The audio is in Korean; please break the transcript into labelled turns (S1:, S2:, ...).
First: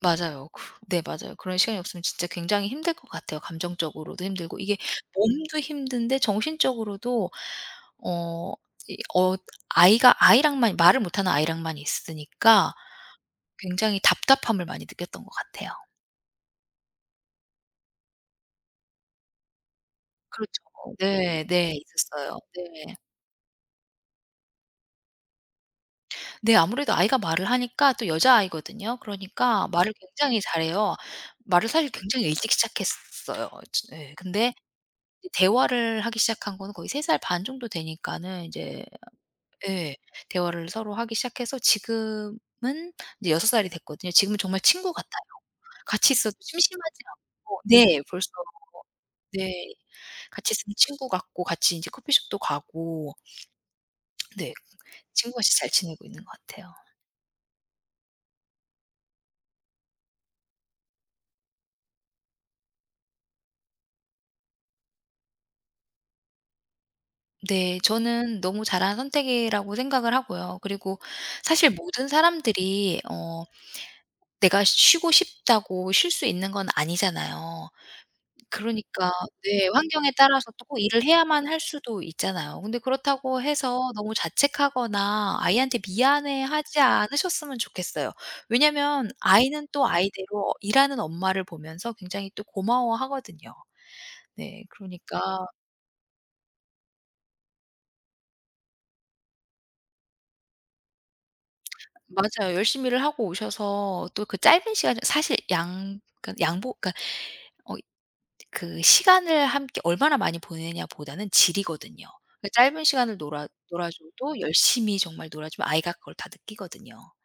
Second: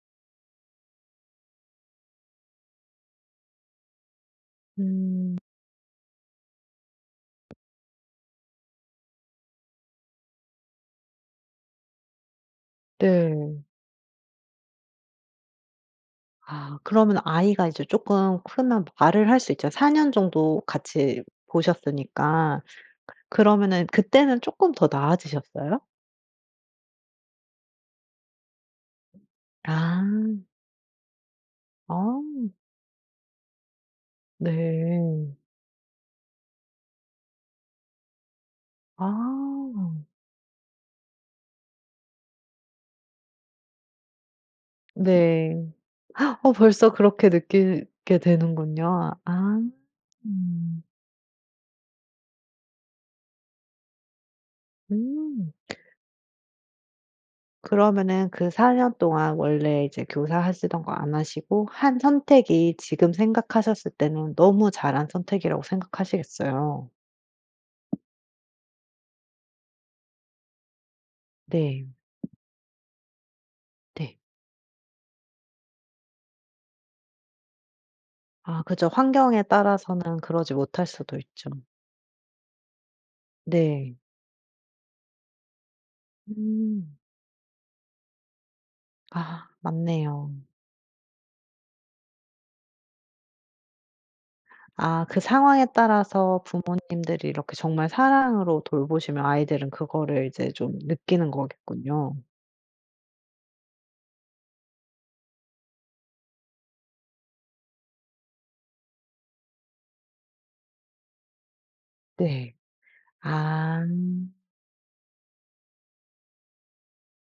S1: 맞아요. 그 네 맞아요. 그런 시간이 없으면 진짜 굉장히 힘들 것 같아요 감정적으로도 힘들고 이게
S2: 음.
S1: 몸도 힘든데 정신적으로도 어 이 어 아이가 아이랑만, 말을 못 하는 아이랑만 있으니까
S2: 네.
S1: 굉장히 답답함을 많이 느꼈던 것 같아요.
S2: 아 그러면 아이가 이제 쪼끔 크면 말을 할 수 있잖 4 년 정도
S1: 그렇죠.
S2: 같이
S1: 네네. 있었어요.
S2: 보셨으니까
S1: 네.
S2: 그러면은 그때는 쪼끔 더 나아지셨어요?
S1: 네. 아무래도 아이가 말을 하니까 또 여자아이거든요. 그러니까 말을
S2: 아.
S1: 굉장히 잘해요. 말을 사실
S2: 어.
S1: 굉장히 일찍 시작했어요. 즈 예. 근데 이제
S2: 네.
S1: 대화를 하기 시작한 거는 거의 3 살 반 정도 되니까는 이제 예
S2: 아.
S1: 대화를 서로 하기 시작해서 지금은 이제 6 살이 됐거든요. 지금은 정말 친구 같아요.
S2: 네.
S1: 같이 있어도
S2: 벌써
S1: 심심하진
S2: 그렇게
S1: 않고 네
S2: 느끼게
S1: 벌써
S2: 되는군요. 아.
S1: 네 같이 있으면
S2: 음.
S1: 친구 같고 같이 인제 커피숍도 가고. 네.
S2: 음.
S1: 친구같이 잘 지내고 있는 것 같아요.
S2: 그러면은 그 4 년 동안 원래 이제 교사 하시던 거 안 하시고 한 선택이 지금 생각하셨을 때는 너무 잘한 선택이라고 생각하시겠어요.
S1: 네. 저는 너무 잘한 선택이라고 생각을 하고요. 그리고 사실
S2: 네.
S1: 모든 사람들이 어
S2: 네.
S1: 내가 쉬고 싶다고 쉴 수 있는 건 아니잖아요.
S2: 아 그죠.
S1: 그러니까
S2: 환경에
S1: 네 환경에
S2: 따라서는
S1: 따라서
S2: 그러지
S1: 또 꼭
S2: 못할
S1: 일을
S2: 수도
S1: 해야만
S2: 있죠.
S1: 할 수도 있잖아요. 그런데 그렇다고 해서
S2: 네.
S1: 너무 자책하거나 아이한테 미안해하지
S2: 음.
S1: 않으셨으면 좋겠어요. 왜냐면
S2: 아
S1: 아이는 또
S2: 맞네요.
S1: 아이대로 일하는 엄마를 보면서 굉장히 또 고마워하거든요. 네
S2: 아
S1: 그러니까
S2: 그 상황에 따라서 부모님들이 이렇게 정말 사랑으로 돌보시면 아이들은 그거를 이제 좀 느끼는 거겠군요.
S1: 맞아요. 열심히 일을 하고 오셔서 또 그 짧은 시간에 사실 양 그러니까 양보 그러니까 어이 그 시간을 함께 얼마나 많이 보내냐보다는 질이거든요. 그
S2: 네.
S1: 짧은 시간을 놀아
S2: 아.
S1: 놀아 줘도 열심히 정말 놀아 주면 아이가 그걸 다 느끼거든요.